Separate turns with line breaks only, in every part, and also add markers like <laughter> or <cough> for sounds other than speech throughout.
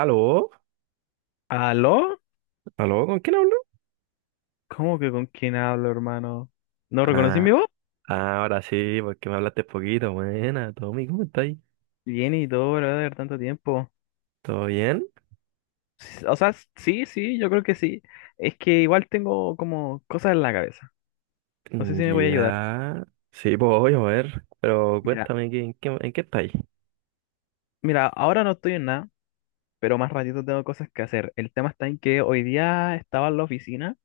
Aló,
¿Aló?
aló, ¿con quién hablo?
¿Cómo que con quién hablo, hermano? ¿No reconocí mi
Ah,
voz?
ahora sí, porque me hablaste poquito. Buena, Tommy, ¿cómo estáis?
Bien y todo, brother, tanto tiempo.
¿Todo bien?
Sí, sí, yo creo que sí. Es que igual tengo como cosas en la cabeza. No sé si me voy a ayudar.
Ya. Sí, pues voy a ver. Pero
Mira,
cuéntame, en qué estáis?
mira, ahora no estoy en nada, pero más ratito tengo cosas que hacer. El tema está en que hoy día estaba en la oficina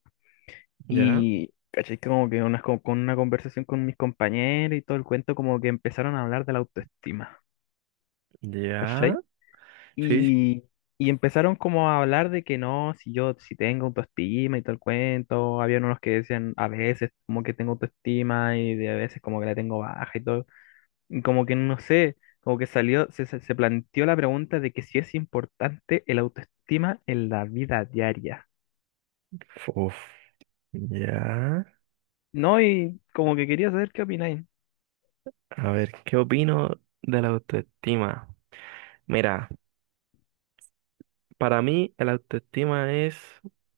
Ya,
y, caché, como que con una conversación con mis compañeros y todo el cuento, como que empezaron a hablar de la autoestima.
ya.
¿Cachai?
Sí, sí.
Y, y empezaron como a hablar de que no, si yo si tengo autoestima y todo el cuento, habían unos que decían a veces como que tengo autoestima y de a veces como que la tengo baja y todo, y como que no sé, como que salió, se planteó la pregunta de que si es importante el autoestima en la vida diaria.
Uf, ya.
No, y como que quería saber qué opináis.
A ver, ¿qué opino de la autoestima? Mira, para mí, la autoestima es,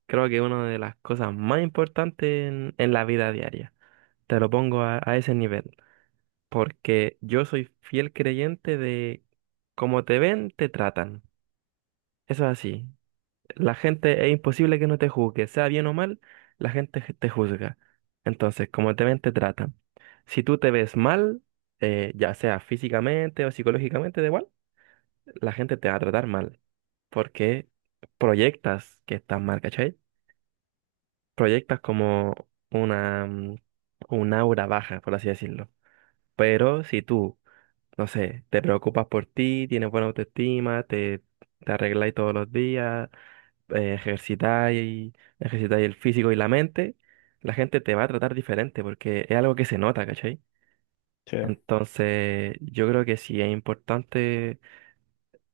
creo que una de las cosas más importantes en la vida diaria. Te lo pongo a ese nivel. Porque yo soy fiel creyente de como te ven, te tratan. Eso es así. La gente es imposible que no te juzgue, sea bien o mal, la te juzga. Entonces, como te ven, te tratan. Si tú te ves mal, ya sea físicamente o psicológicamente, da igual, la gente te va a tratar mal, porque proyectas que estás mal, ¿cachai? Proyectas como una, un aura baja, por así decirlo. Pero si tú no sé, te preocupas por ti, tienes buena autoestima, te arregláis todos los días, eh, ejercitáis, ejercitáis el físico y la mente, la gente te va a tratar diferente porque es algo que se nota, ¿cachai?
Sí.
Entonces, yo creo que sí es importante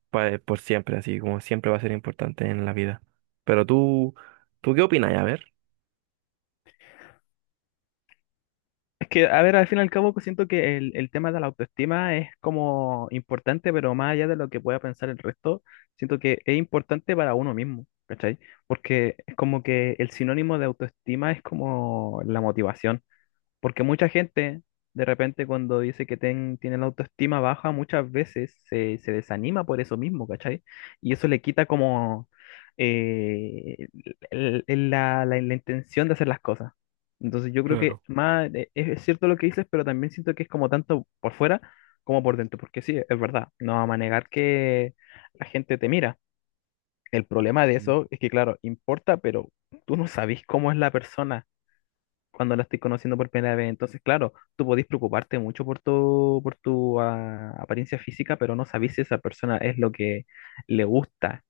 por siempre, así como siempre va a ser importante en la vida. Pero tú, ¿tú qué opinas? A ver.
Es que, a ver, al fin y al cabo, siento que el tema de la autoestima es como importante, pero más allá de lo que pueda pensar el resto, siento que es importante para uno mismo, ¿cachai? Porque es como que el sinónimo de autoestima es como la motivación. Porque mucha gente, de repente, cuando dice que tiene la autoestima baja, muchas veces se desanima por eso mismo, ¿cachai? Y eso le quita como eh, la intención de hacer las cosas. Entonces yo creo que
Claro.
más es cierto lo que dices, pero también siento que es como tanto por fuera como por dentro, porque sí, es verdad, no vamos a negar que la gente te mira. El problema de
Sí.
eso es que, claro, importa, pero tú no sabes cómo es la persona cuando la estoy conociendo por primera vez. Entonces, claro, tú podés preocuparte mucho por tu, por tu apariencia física, pero no sabés si esa persona es lo que le gusta,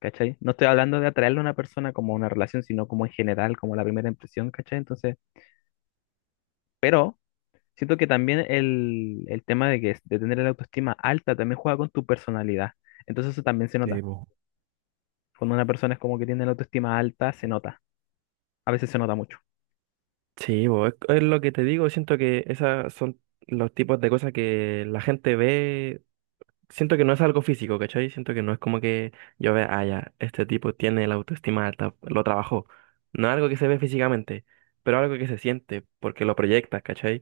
¿cachai? No estoy hablando de atraerle a una persona como una relación, sino como en general, como la primera impresión, ¿cachai? Entonces, pero siento que también el tema de que de tener la autoestima alta también juega con tu personalidad. Entonces eso también se
Eh,
nota. Cuando una persona es como que tiene la autoestima alta, se nota. A veces se nota mucho.
Sí, bo, es lo que te digo, siento que esas son los tipos de cosas que la gente ve, siento que no es algo físico, ¿cachai? Siento que no es como que yo vea, ah, ya, este tipo tiene la autoestima alta, lo trabajó. No es algo que se ve físicamente, pero algo que se siente, porque lo proyectas, ¿cachai?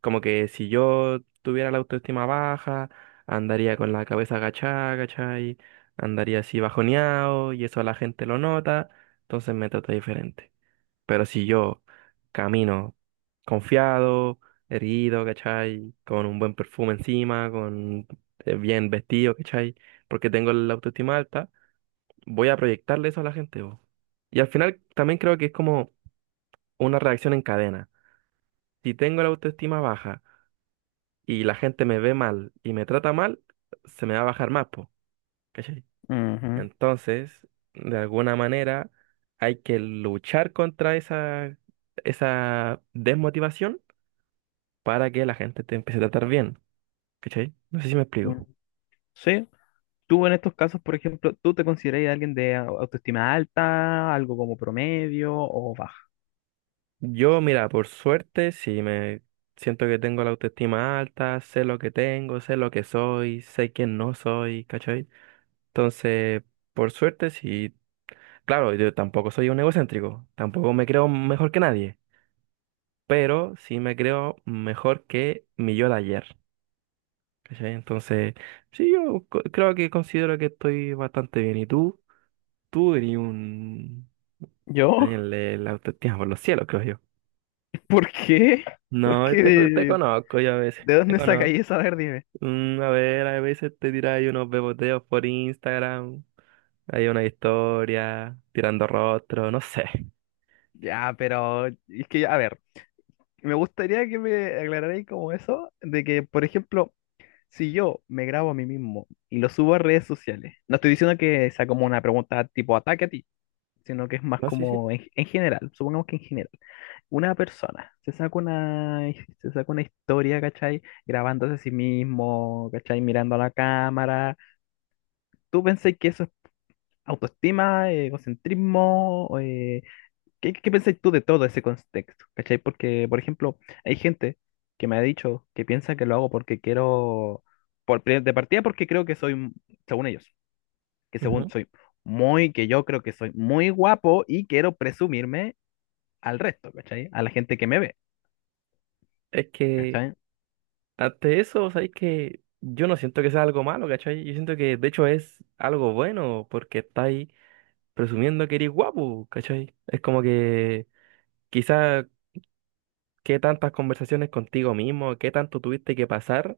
Como que si yo tuviera la autoestima baja, andaría con la cabeza agachada, ¿cachai? Andaría así bajoneado y eso la gente lo nota, entonces me trata diferente. Pero si yo camino confiado, erguido, ¿cachai? Con un buen perfume encima, con bien vestido, ¿cachai? Porque tengo la autoestima alta, voy a proyectarle eso a la gente, po. Y al final también creo que es como una reacción en cadena. Si tengo la autoestima baja y la gente me ve mal y me trata mal, se me va a bajar más, po, ¿cachai?
Ujú.
Entonces, de alguna manera, hay que luchar contra esa, esa desmotivación para que la gente te empiece a tratar bien, ¿cachai? No sé si me
Mm.
explico.
Sí, tú en estos casos, por ejemplo, ¿tú te consideras alguien de autoestima alta, algo como promedio o baja?
Yo, mira, por suerte, sí me siento que tengo la autoestima alta, sé lo que tengo, sé lo que soy, sé quién no soy, ¿cachai? Entonces, por suerte, sí, claro, yo tampoco soy un egocéntrico, tampoco me creo mejor que nadie, pero sí me creo mejor que mi yo de ayer, ¿cachai? Entonces, sí, creo que considero que estoy bastante bien. ¿Y tú? Tú eres un...
¿Yo?
Daniel, el autoestima por los cielos, creo yo.
<laughs> ¿Por qué? ¿Por
No,
qué?
te conozco yo a veces,
¿De
te
dónde
conozco.
sacáis eso? A ver, dime.
A ver, a veces te tiráis unos beboteos por Instagram, hay una historia, tirando rostro, no sé.
Ya, pero es que, a ver, me gustaría que me aclararais como eso, de que, por ejemplo, si yo me grabo a mí mismo y lo subo a redes sociales, no estoy diciendo que sea como una pregunta tipo ataque a ti, sino que es más
No, sí, sí.
como en general, supongamos que en general, una persona se saca una historia, ¿cachai? Grabándose a sí mismo, ¿cachai? Mirando a la cámara. ¿Tú pensás que eso es autoestima, egocentrismo? ¿ Qué pensás tú de todo ese contexto, ¿cachai? Porque, por ejemplo, hay gente que me ha dicho que piensa que lo hago porque quiero, de partida porque creo que soy, según ellos, que según
Ujú.
soy que yo creo que soy muy guapo y quiero presumirme al resto, ¿cachai? A la gente que me ve,
Es que
¿cachai?
ante eso, sabéis que yo no siento que sea algo malo, ¿cachai? Yo siento que de hecho es algo bueno porque estáis presumiendo que eres guapo, ¿cachai? Es como que quizás ¿qué tantas conversaciones contigo mismo, qué tanto tuviste que pasar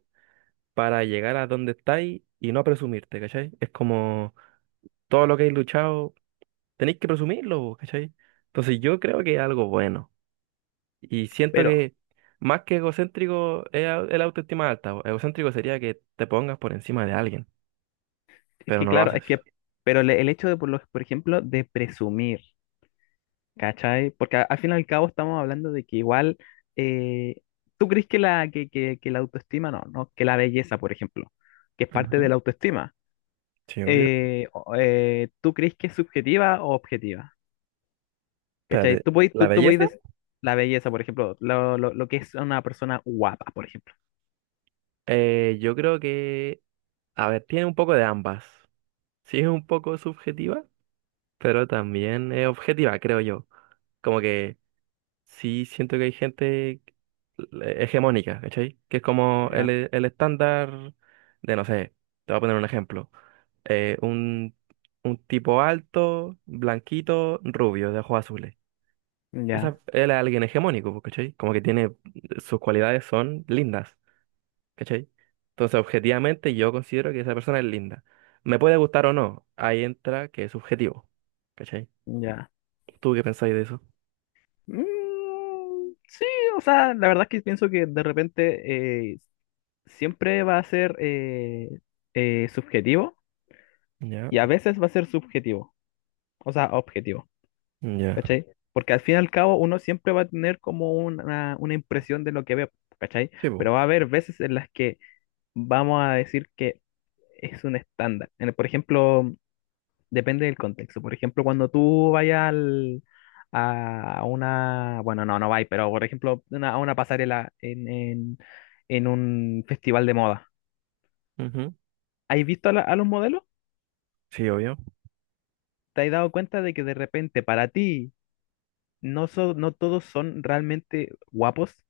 para llegar a donde estáis y no presumirte, ¿cachai? Es como todo lo que he luchado, tenéis que presumirlo, vos, ¿cachai? Entonces yo creo que es algo bueno. Y siento
Pero
que más que egocéntrico es el autoestima alta, po. Egocéntrico sería que te pongas por encima de alguien,
es
pero
que,
no lo
claro, es
haces.
que, pero el hecho de, por ejemplo, de presumir, ¿cachai? Porque al fin y al cabo estamos hablando de que igual, eh, ¿tú crees que la autoestima, no, no, que la belleza, por ejemplo, que es parte de
Ujú.
la autoestima,
Sí, obvio.
¿tú crees que es subjetiva o objetiva? ¿Cachai?
Espérate, ¿la
Tú podés
belleza?
decir la belleza, por ejemplo, lo que es una persona guapa, por ejemplo.
Yo creo que, a ver, tiene un poco de ambas. Sí, es un poco subjetiva, pero también es objetiva, creo yo. Como que sí siento que hay gente hegemónica, ¿cachai? Que es como
Ya,
el estándar de, no sé, te voy a poner un ejemplo. Eh, un, un tipo alto, blanquito, rubio, de ojos azules.
ya,
Esa, él es alguien hegemónico, pues, ¿cachai? Como que tiene, sus cualidades son lindas, ¿cachai? Entonces, objetivamente, yo considero que esa persona es linda. Me puede gustar o no, ahí entra que es subjetivo, ¿cachai?
ya.
¿Tú qué pensáis de eso?
Mm, sí, o sea, la verdad es que pienso que de repente siempre va a ser subjetivo
Ya,
y a veces va a ser subjetivo, o sea, objetivo,
ya.
¿cachai? Porque al fin y al cabo uno siempre va a tener como una impresión de lo que ve, ¿cachai?
Sí, po.
Pero va a haber veces en las que vamos a decir que es un estándar. Por ejemplo, depende del contexto. Por ejemplo, cuando tú vayas a una, bueno, no, no vais, pero por ejemplo, a una pasarela en un festival de moda,
Ujú.
¿has visto a, a los modelos?
Sí, obvio.
¿Te has dado cuenta de que de repente para ti no, no todos son realmente guapos,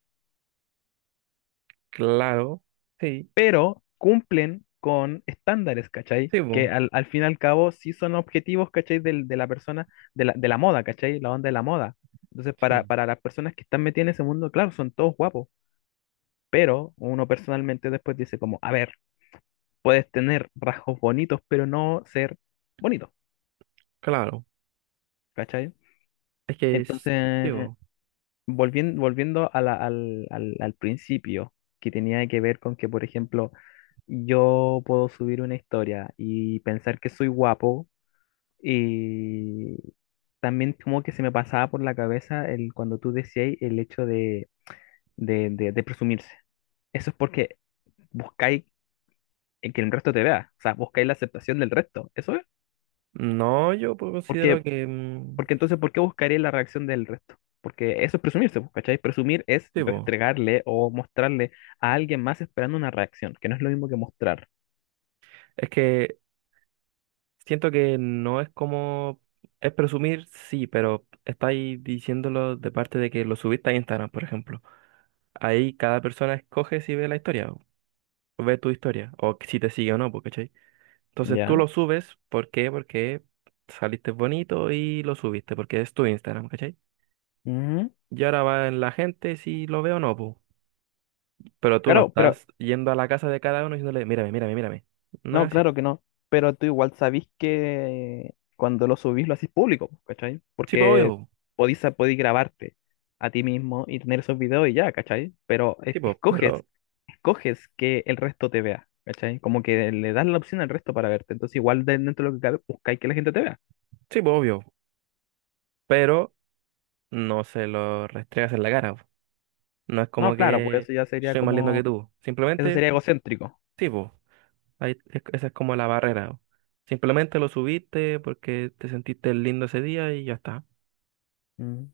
Claro. Sí,
pero cumplen con estándares, ¿cachai?
sí,
Que
po.
al fin y al cabo sí son objetivos, ¿cachai? De la persona, de la moda, ¿cachai? La onda de la moda. Entonces,
Sí,
para las personas que están metidas en ese mundo, claro, son todos guapos. Pero uno personalmente después dice como, a ver, puedes tener rasgos bonitos, pero no ser bonito,
claro.
¿cachai?
Es que es, sí,
Entonces,
po.
volviendo a al principio, que tenía que ver con que, por ejemplo, yo puedo subir una historia y pensar que soy guapo y también como que se me pasaba por la cabeza el, cuando tú decías el hecho de presumirse. Eso es porque buscáis el que el resto te vea, o sea, buscáis la aceptación del resto, ¿eso es?
No, yo pues, considero
Porque,
que,
porque entonces, ¿por qué buscaré la reacción del resto? Porque eso es presumirse, pues, ¿cachai? Presumir es
sí, po.
restregarle o mostrarle a alguien más esperando una reacción, que no es lo mismo que mostrar.
Es que siento que no es como, es presumir, sí, pero estáis diciéndolo de parte de que lo subiste a Instagram, por ejemplo. Ahí cada persona escoge si ve la historia, o ve tu historia, o si te sigue o no, po, ¿cachai? Entonces tú
¿Ya?
lo subes, ¿por qué? Porque saliste bonito y lo subiste, porque es tu Instagram, ¿cachai?
Ujú.
Y ahora va en la gente si lo veo o no, pu. Pero tú no
Claro, pero,
estás yendo a la casa de cada uno diciéndole, mírame, mírame, mírame. No
no,
es así.
claro que no. Pero tú igual sabís que cuando lo subís lo hacís público, pues, ¿cachai?
Sí, pues obvio,
Porque
pu.
podís grabarte a ti mismo y tener esos videos y ya, ¿cachai? Pero es-
Sí, pues,
escoges
pero,
coges que el resto te vea, ¿cachai? Como que le das la opción al resto para verte. Entonces, igual dentro de lo que cabe, buscáis que la gente te vea.
sí, pues obvio, pero no se lo restregas en la cara, pu. No es
No,
como
claro, pues
que
eso ya sería
soy más lindo que
como,
tú.
eso
Simplemente,
sería egocéntrico.
sí, pues, esa es como la barrera, pu. Simplemente lo subiste porque te sentiste lindo ese día y ya está.
Mm.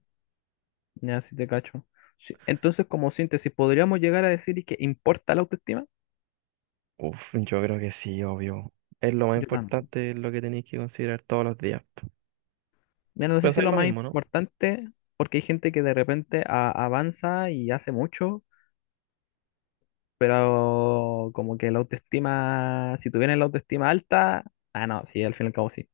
Ya, si te cacho. Sí, entonces, como síntesis, podríamos llegar a decir que importa la autoestima.
Uf, yo creo que sí, obvio. Es lo más
Yo también.
importante, es lo que tenéis que considerar todos los días.
Mira, no sé si
Pensáis
lo
lo
más
mismo, ¿no?
importante, porque hay gente que de repente avanza y hace mucho, pero como que la autoestima, si tuvieran la autoestima alta, ah, no, sí, al fin y al cabo sí.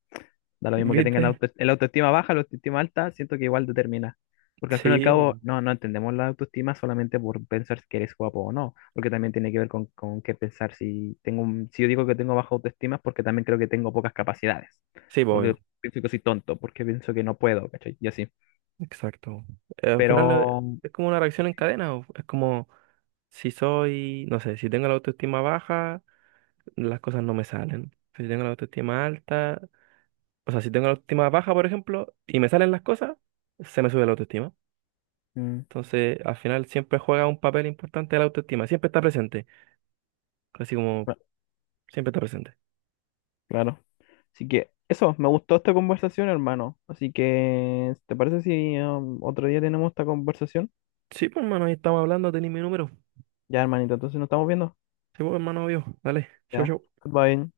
Da lo mismo que tengan
¿Viste?
auto, el autoestima baja, la autoestima alta, siento que igual determina. Porque al fin
Sí,
y al cabo,
bo-
no entendemos la autoestima solamente por pensar que eres guapo o no, porque también tiene que ver con qué pensar. Si yo digo que tengo baja autoestima es porque también creo que tengo pocas capacidades,
sí, bo,
porque
obvio.
pienso que soy tonto, porque pienso que no puedo, ¿cachai? Y así.
Exacto. Al final
Pero,
es como una reacción en cadena. O Es como si soy, no sé, si tengo la autoestima baja, las cosas no me salen. Si tengo la autoestima alta, o sea, si tengo la autoestima baja, por ejemplo, y me salen las cosas, se me sube la autoestima.
mm,
Entonces, al final siempre juega un papel importante la autoestima. Siempre está presente. Así como
cla-
siempre está presente.
claro. Así que eso, me gustó esta conversación, hermano. Así que, ¿te parece si otro día tenemos esta conversación?
Sí, pues, hermano, ahí estamos hablando, tenéis mi número.
Ya, hermanito, entonces nos estamos viendo.
Sí, pues, hermano, obvio. Dale, chau,
Ya,
chau.
goodbye.